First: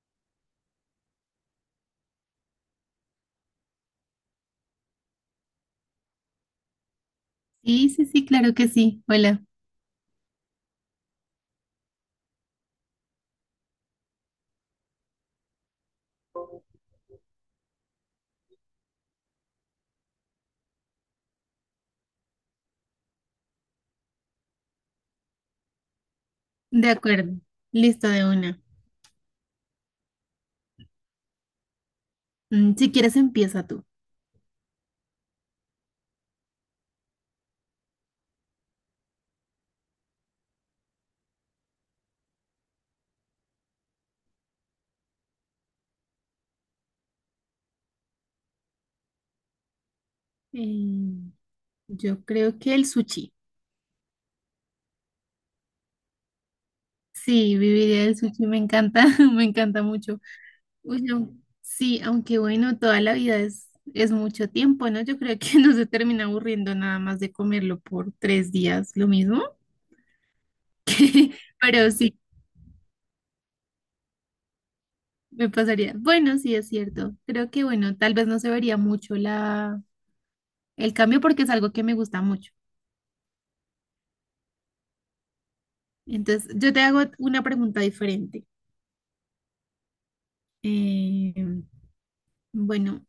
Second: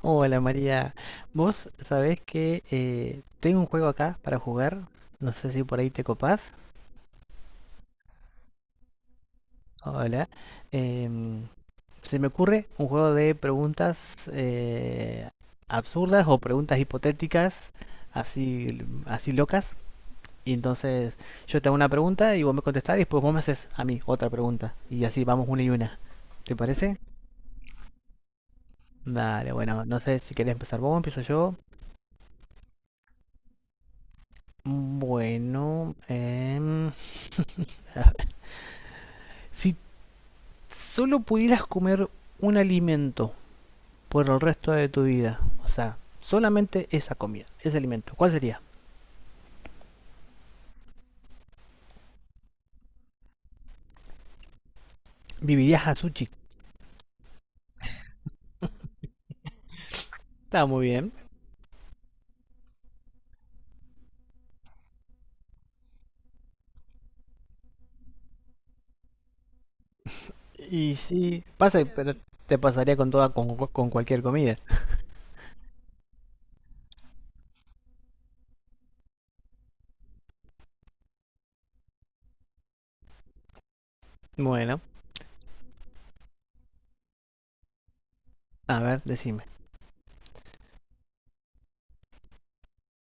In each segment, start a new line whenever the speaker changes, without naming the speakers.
Hola María, vos sabés que tengo un juego acá para jugar, no sé si por ahí te copás.
Sí, sí, sí, claro que sí. Hola.
Hola. Em, Se me ocurre un juego de preguntas absurdas o preguntas hipotéticas, así, así locas. Y entonces yo te hago una pregunta y vos me contestás y después vos me haces a mí otra pregunta. Y así vamos una y una. ¿Te
De
parece?
acuerdo. Listo de una.
Dale, bueno, no sé si querés empezar vos, empiezo yo.
Si quieres, empieza tú.
Bueno, si solo pudieras comer un alimento por el resto de tu vida, o sea, solamente esa comida, ese alimento, ¿cuál sería?
Eh, yo creo que el sushi.
Vivirías a sushi.
Sí, viviría el sushi, me encanta, me encanta mucho.
Está muy
Uy,
bien.
no. Sí, aunque bueno, toda la vida es mucho tiempo, ¿no? Yo creo que no se termina aburriendo nada más de comerlo por 3 días, lo mismo.
Y sí, pasa,
Pero
pero
sí,
te pasaría con toda, con cualquier comida.
me pasaría. Bueno, sí, es cierto. Creo que bueno, tal vez no se vería mucho el cambio porque es algo que me gusta mucho.
Bueno,
Entonces, yo te hago una pregunta diferente.
a ver, decime.
Eh, bueno,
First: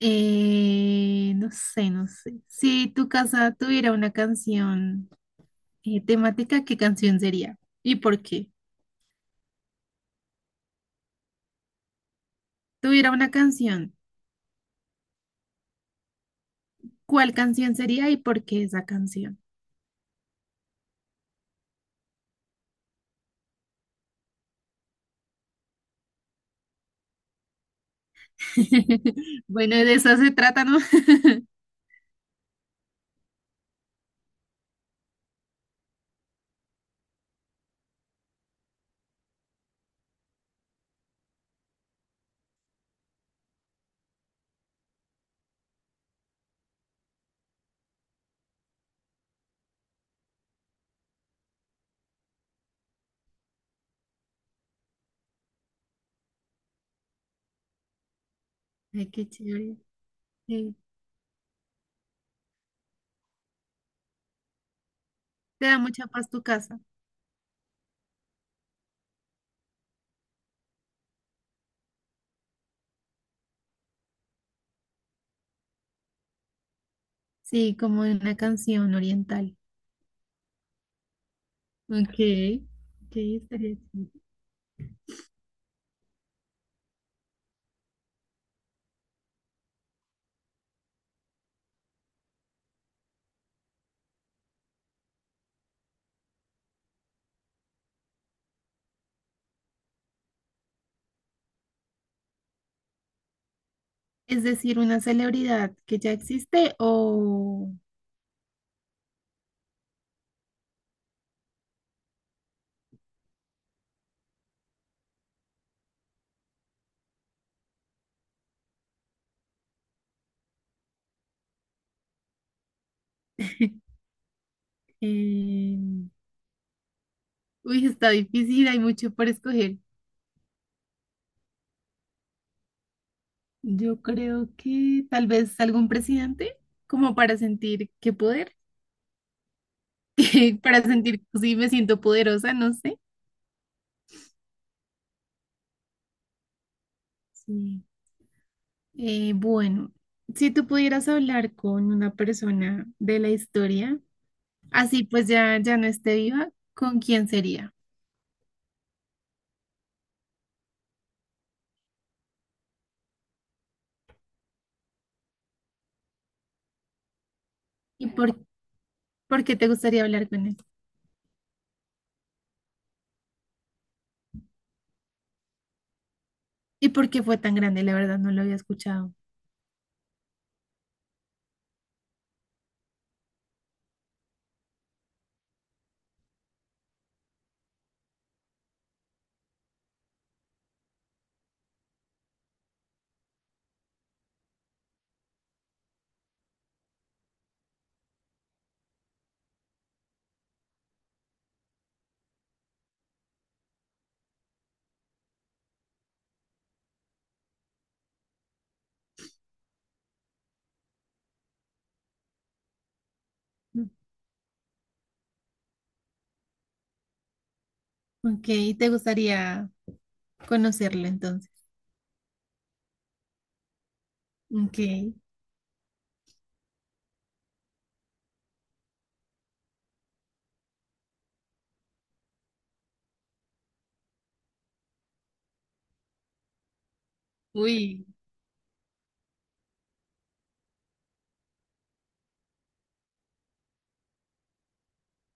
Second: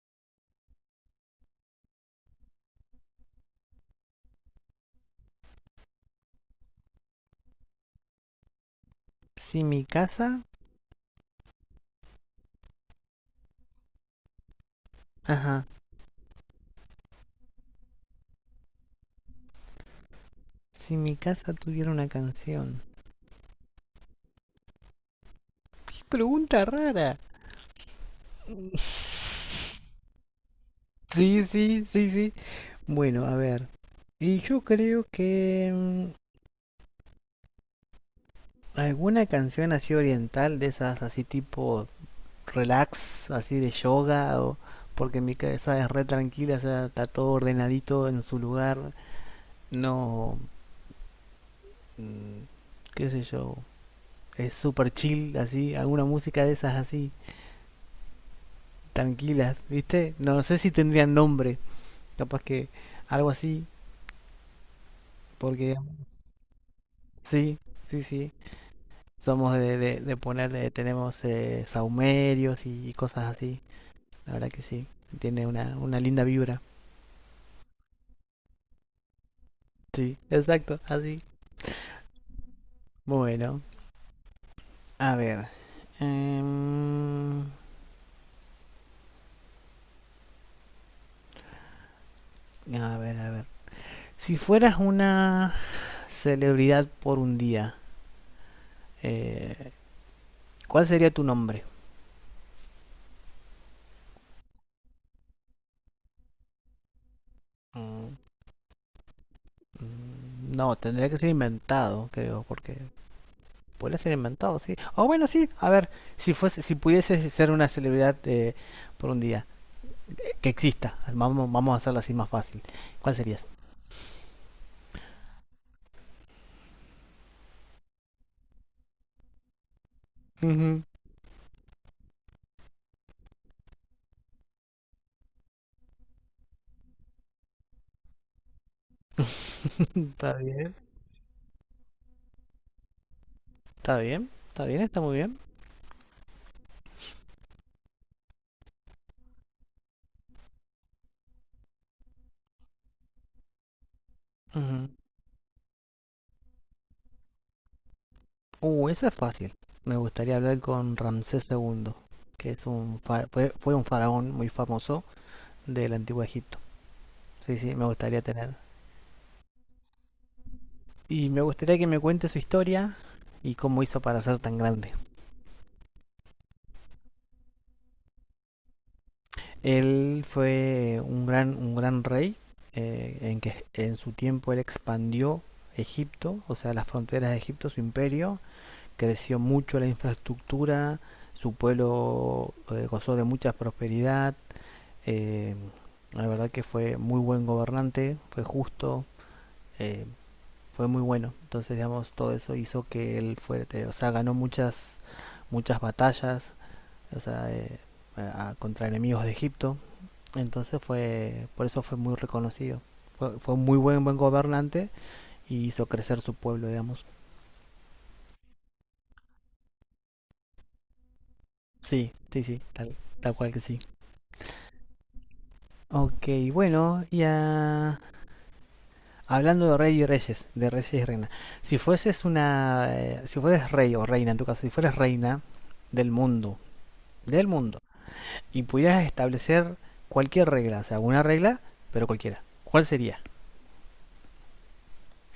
no sé, no sé. Si tu casa tuviera una canción temática, ¿qué canción sería? ¿Y por qué?
Si mi casa,
Tuviera una canción,
ajá,
¿cuál canción sería y por qué esa canción?
si mi casa tuviera una canción. Qué pregunta rara.
Bueno, de eso se trata, ¿no?
Sí, sí, sí, sí. Bueno, a ver. Y yo creo que ¿alguna canción así oriental de esas así tipo relax, así de yoga? O, porque mi cabeza es re tranquila, o sea, está todo ordenadito en su lugar. No, mm, qué sé yo, es super chill, así, alguna música de esas así,
Ay, qué
tranquilas,
chévere.
¿viste? No sé si
Sí,
tendrían nombre, capaz que algo así,
te
porque
da mucha paz tu casa.
sí, sí, sí. Somos de ponerle, tenemos saumerios y cosas así, la verdad que sí, tiene una linda vibra.
Sí, como una canción oriental.
Sí, exacto, así.
Ok, ok,
Bueno,
estaría chévere.
a ver. em, a ver, a ver. Si fueras una celebridad por un día, eh, ¿cuál sería tu nombre?
Es decir, una celebridad que ya existe o...
Mm, No, tendría que ser inventado, creo, porque puede ser inventado, sí. O bueno, sí, a ver, si fuese, si pudiese ser una celebridad por un día, que exista, vamos, vamos a hacerlo así más fácil. ¿Cuál serías?
eh, Uy, está difícil, hay mucho por escoger.
Ujú.
Yo creo que tal vez algún presidente, como para sentir qué poder,
Está
que
bien.
para sentir si me siento poderosa, no sé.
Está bien, está bien, está muy bien.
Sí. Bueno, si tú pudieras hablar con una persona de la historia,
Ujú.
así pues ya no esté viva, ¿con quién sería?
Esa es fácil. Me gustaría hablar con Ramsés II, que es un fue un faraón muy famoso del antiguo Egipto. Sí, sí, me
¿Y
gustaría
por,
tener.
por qué te gustaría hablar con él?
Y me gustaría que me cuente su historia y cómo hizo para ser tan grande.
¿Y por qué fue tan grande? La verdad no lo había escuchado.
Él fue un gran rey en su tiempo él expandió Egipto, o sea, las fronteras de Egipto, su imperio, creció mucho la infraestructura, su pueblo gozó de mucha prosperidad. Eh, la verdad que fue muy buen gobernante, fue justo, eh, fue muy bueno. Entonces, digamos, todo eso hizo que él fuerte, o sea, ganó muchas, muchas batallas, o sea, contra enemigos de Egipto. Entonces fue, por eso fue muy reconocido. Fue, fue un muy
Mm.
buen, buen gobernante y hizo crecer su pueblo, digamos.
Ok, te gustaría conocerlo entonces.
Sí, sí, sí, tal, tal cual que sí.
Ok,
Ok, bueno, ya hablando de rey y reyes, de reyes y reina. Si fueses una, si fueres rey o reina, en tu caso, si fueres reina del mundo, del mundo,
uy,
y pudieras establecer cualquier regla, o sea, una regla, pero cualquiera, ¿cuál sería?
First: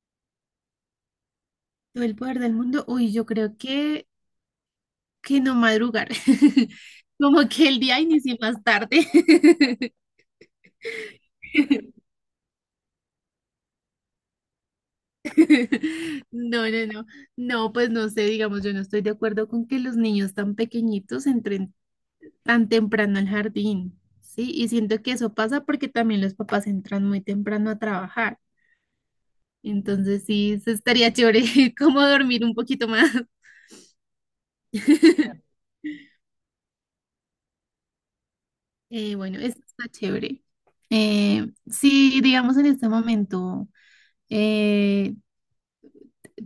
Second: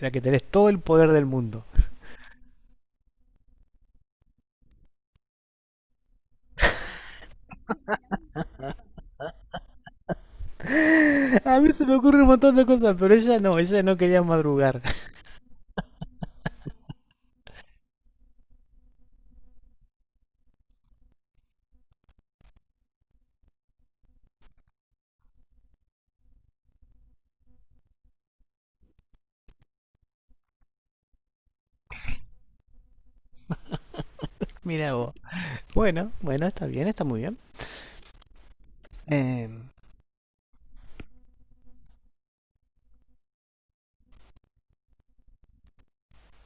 La que tenés todo el poder del mundo.
el poder del mundo. Uy, yo creo que no madrugar. Como que el día inicie más tarde.
A mí se me ocurre un montón de cosas, pero ella no quería madrugar.
No, no, no. No, pues no sé, digamos, yo no estoy de acuerdo con que los niños tan pequeñitos entren tan temprano al jardín, ¿sí? Y siento que eso pasa porque también los papás entran muy temprano a trabajar. Entonces sí, eso estaría chévere, como dormir un poquito más.
Mira vos. Bueno, bueno, está bien, está muy bien.
Bueno,
Eh,
eso está chévere. Si digamos en este momento eh,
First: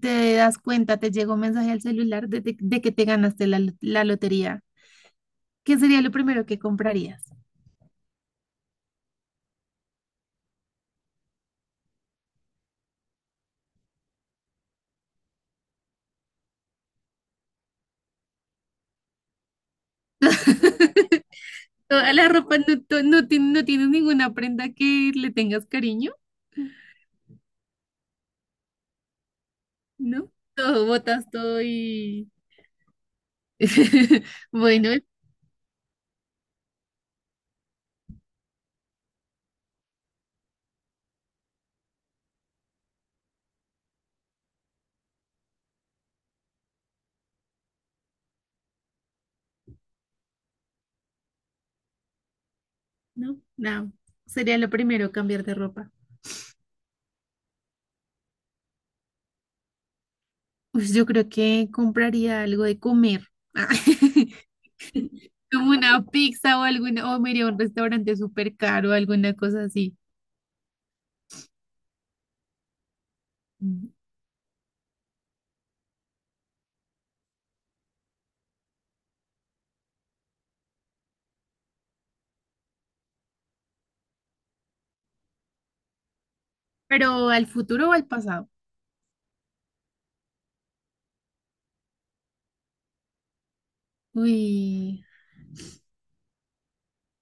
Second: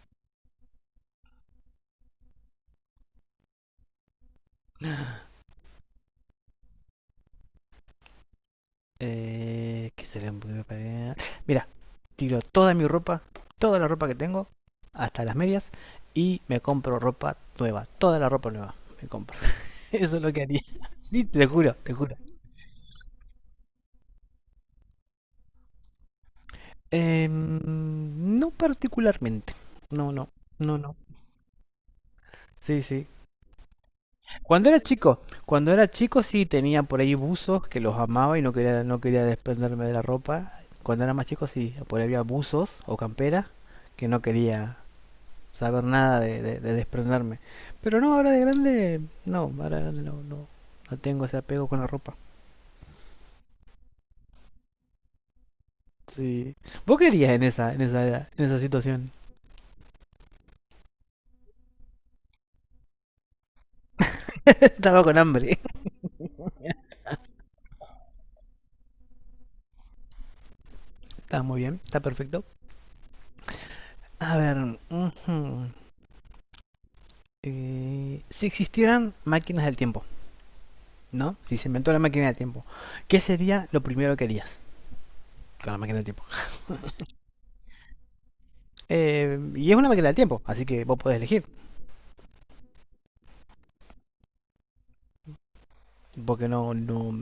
te das cuenta, te llegó un mensaje al celular de que te ganaste la lotería, ¿qué sería lo primero que comprarías?
¿Qué sería? Mira, tiro toda mi ropa, toda la ropa que tengo, hasta las medias, y me compro ropa nueva, toda la ropa nueva me compro. Eso es lo que haría. Sí, te juro, te
Toda
juro.
la ropa, no, no no tienes ninguna prenda que le tengas cariño.
No particularmente. No, no,
¿No?
no,
Todo,
no.
botas todo y...
Sí, sí. Cuando era
Bueno,
chico, cuando era chico sí tenía por ahí buzos que los amaba y no quería, no quería desprenderme de la ropa. Cuando era más chico sí, por ahí había buzos o camperas que no quería saber nada de desprenderme. Pero no, ahora de grande, no, ahora de grande no, no, no tengo ese apego con la ropa.
no, no. Sería lo primero cambiar de ropa.
Sí. ¿Vos qué harías en esa, en esa en esa situación?
Pues yo creo que compraría algo de comer.
Estaba con hambre.
Como una pizza o alguna, o me iría a un restaurante súper caro, alguna cosa así.
Está muy bien, está perfecto.
Mm.
A ver, ujú, si existieran máquinas del tiempo, ¿no? Si se inventó la máquina del tiempo, ¿qué sería lo primero que harías con la máquina del tiempo?
Pero al futuro o al pasado.
Y es una máquina del tiempo, así que vos podés elegir,
Uy,
porque no, no,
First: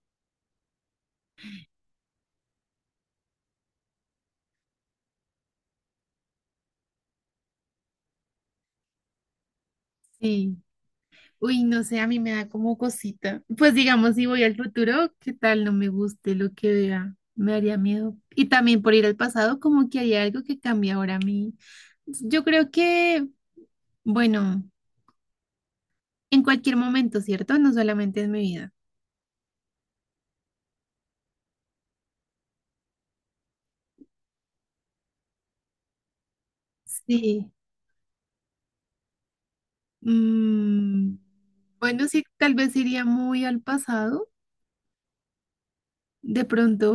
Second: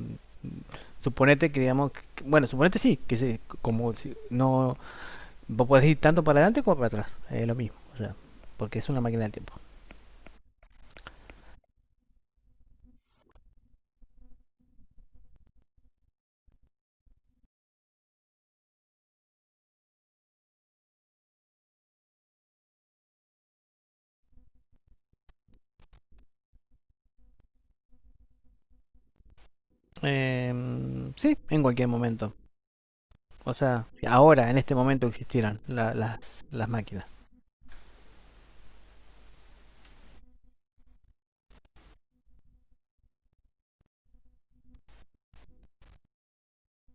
suponete que digamos, bueno, suponete sí, que se, como si no vos podés ir tanto para adelante como para atrás, es lo mismo, o sea, porque es una máquina del tiempo.
sí. Uy, no sé, a mí me da como cosita. Pues digamos, si voy al futuro, ¿qué tal no me guste lo que vea? Me haría miedo. Y también por ir al pasado, como que haría algo que cambie ahora a mí. Yo creo que, bueno, en cualquier momento, ¿cierto? No solamente en mi vida.
Sí, en cualquier momento. O sea, si ahora, en este momento existieran las máquinas.
Sí. Mm, bueno, sí, tal vez iría muy al pasado. De pronto,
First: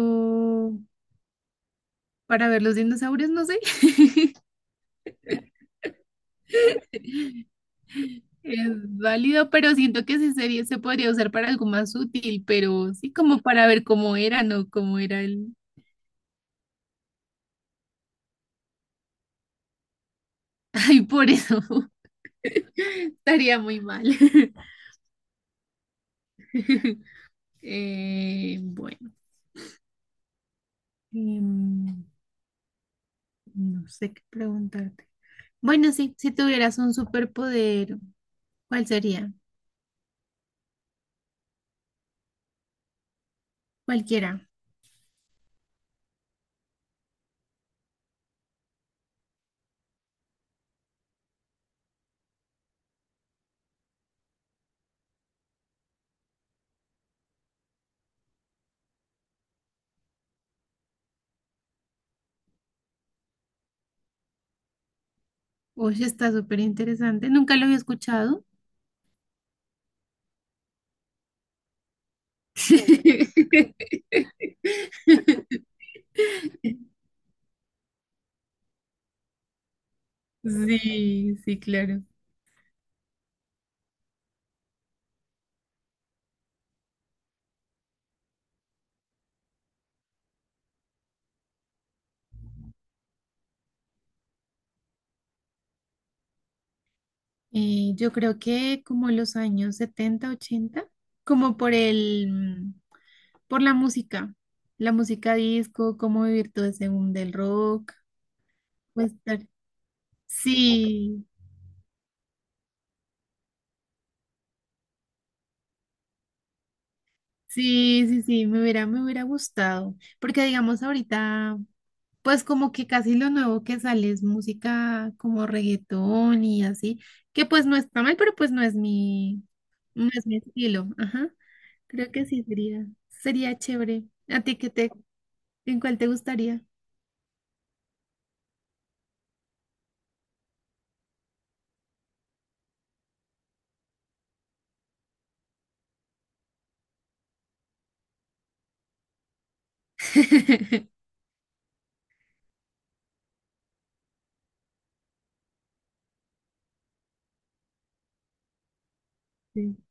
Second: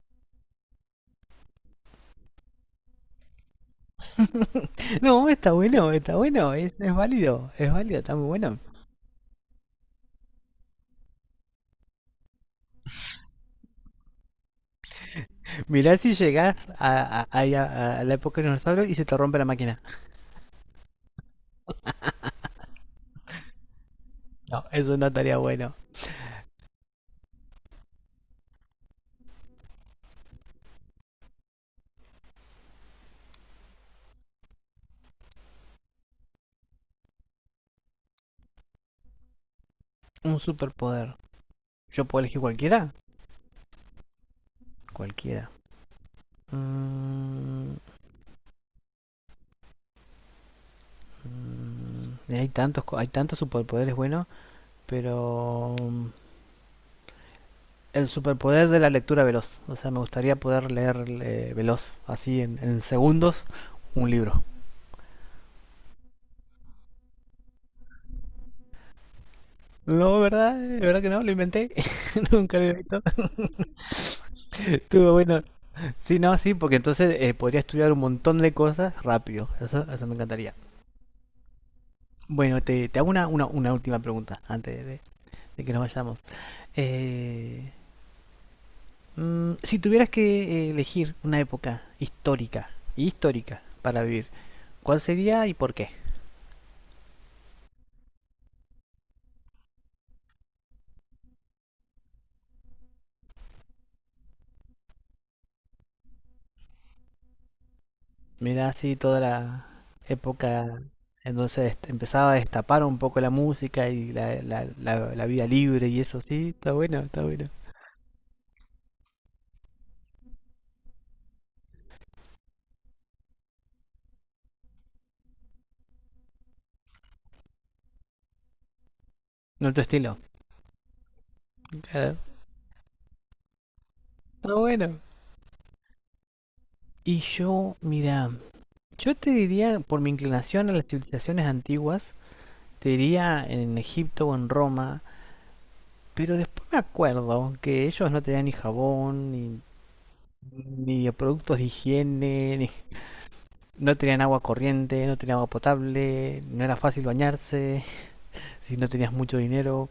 para ver los dinosaurios, no sé.
No, está bueno, es válido, está muy bueno.
Es válido, pero siento que ese sería, se podría usar para algo más útil, pero sí como para ver cómo era, ¿no? Cómo era el...
Mirá si llegás a la época de los dinosaurios y se te rompe la máquina.
Ay, por eso estaría muy mal.
No, eso no estaría bueno.
Bueno, em, no sé qué preguntarte. Bueno, sí, si tuvieras un superpoder, ¿cuál sería?
Un superpoder. ¿Yo puedo elegir cualquiera?
Cualquiera.
Cualquiera. Mm, hay tantos superpoderes buenos, pero el superpoder de la lectura veloz. O sea, me gustaría poder leer veloz, así en segundos, un libro.
Oye, está súper interesante. Nunca lo había escuchado.
No, ¿verdad? ¿De verdad que no? Lo inventé. Nunca lo he visto. Estuvo bueno. Sí, no, sí, porque entonces podría estudiar un montón de cosas rápido. Eso me encantaría.
Sí, sí, claro.
Bueno, te hago una última pregunta antes de que nos vayamos. Eh, si tuvieras que elegir una época histórica y histórica para vivir, ¿cuál sería y por qué?
Yo creo que como los años 70 80 como por la música, disco, cómo vivir todo ese boom del rock,
Mira, así
pues
toda
estar-
la época
sí,
en donde empezaba a destapar un poco la música y la, la vida libre y eso, sí, está bueno, está bueno.
sí, sí, sí, me hubiera gustado, porque digamos ahorita, pues como que casi lo nuevo que sale es música como reggaetón y así, que pues no está mal, pero pues no es mi,
No tu
no
estilo,
es mi estilo, ajá. Creo
claro.
que sí sería chévere. ¿A
Está
ti qué te,
bueno.
¿En cuál te gustaría?
Y yo, mira, yo te diría, por mi inclinación a las civilizaciones antiguas, te diría en Egipto o en Roma, pero después me acuerdo que ellos no tenían ni jabón, ni ni de productos de higiene, ni- no tenían agua corriente, no tenían agua potable, no era fácil bañarse, si no tenías mucho
Sí,
dinero,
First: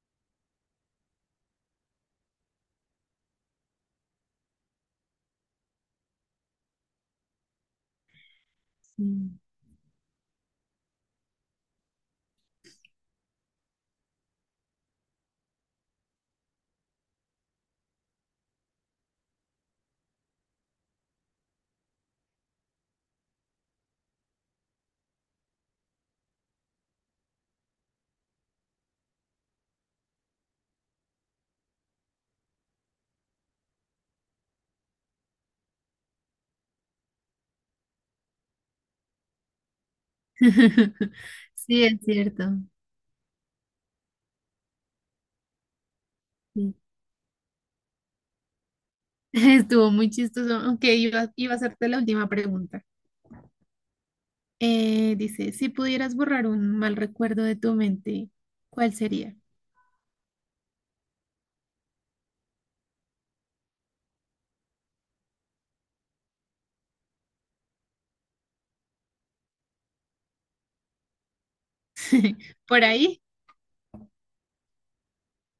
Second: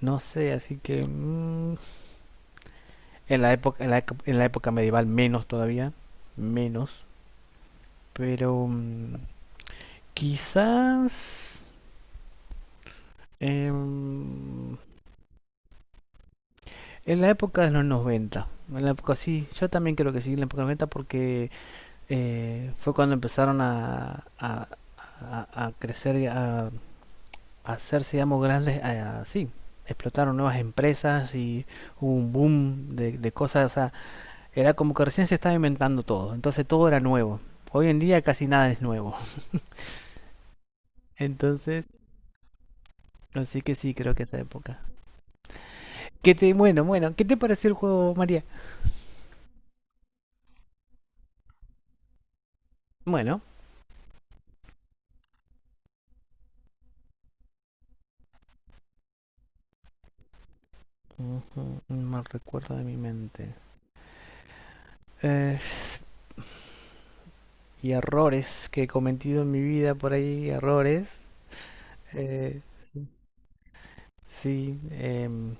no sé, así que en la época en en la época medieval menos todavía, menos, pero
sí.
quizás em, en la época de los 90, en la época sí, yo también creo que sí, en la época de los 90 porque fue cuando empezaron a crecer, a hacerse, digamos, grandes, así, explotaron nuevas empresas y hubo un boom de cosas, o sea, era como que recién se estaba inventando todo, entonces todo era nuevo. Hoy en día casi nada es nuevo. Entonces,
Sí, es cierto.
así que sí, creo que esa época. ¿Qué te,
Sí.
bueno, bueno, ¿qué te pareció el juego, María?
Estuvo muy chistoso. Aunque iba a hacerte la última pregunta.
Bueno,
Dice, si pudieras borrar un mal recuerdo de tu mente, ¿cuál sería?
ujú, un mal recuerdo de mi mente. Eh, y errores que he cometido en mi vida por ahí, errores. eh,
¿Por ahí?
sí, em,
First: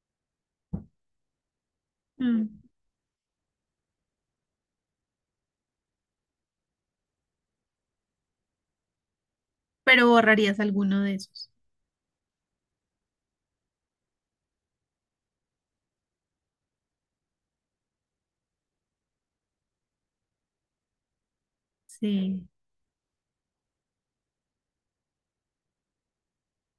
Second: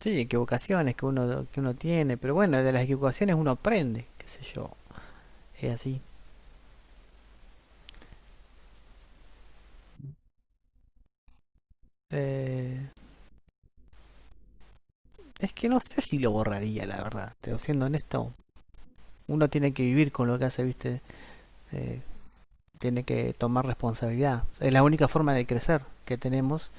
Sí, equivocaciones que uno tiene, pero
Mm.
bueno, de las equivocaciones uno aprende, qué sé yo, es así.
Pero borrarías alguno de esos.
Eh, es que no sé si lo borraría, la verdad, pero siendo honesto, uno tiene que vivir con lo que hace, viste, Eh,
Sí,
tiene que tomar responsabilidad. Es la única forma de crecer que tenemos,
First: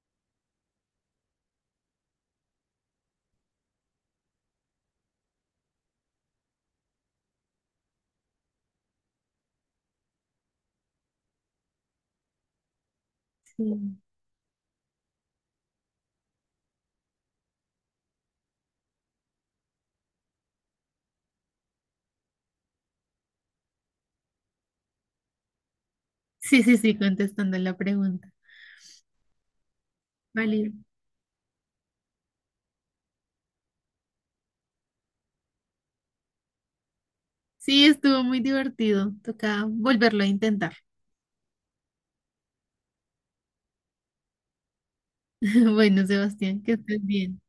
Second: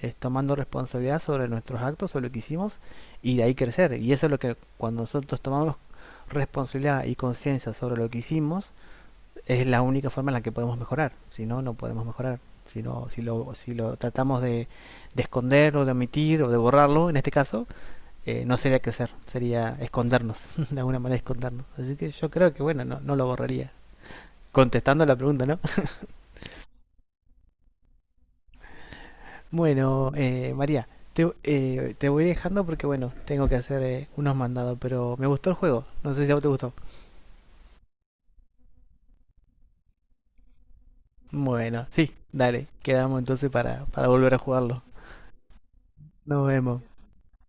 es tomando responsabilidad sobre nuestros actos, sobre lo que hicimos, y de ahí crecer. Y eso es lo que cuando nosotros tomamos responsabilidad y conciencia sobre lo que hicimos, es la única forma en la que podemos mejorar. Si no, no podemos mejorar. Si, no, si, lo,
sí.
si lo tratamos de esconder o de omitir o de borrarlo, en este caso, no sería crecer, sería escondernos, de alguna manera escondernos. Así que yo creo que, bueno, no, no lo borraría. Contestando la pregunta, ¿no?
Sí, sí, sí, contestando la pregunta.
Bueno,
Válido.
María, te, te voy dejando porque, bueno, tengo que hacer unos mandados, pero me gustó el juego. No sé si a vos te gustó.
Sí, estuvo muy divertido. Toca volverlo a intentar.
Bueno, sí, dale, quedamos entonces para volver a jugarlo.
Bueno,
Nos
Sebastián, que
vemos.
estés bien.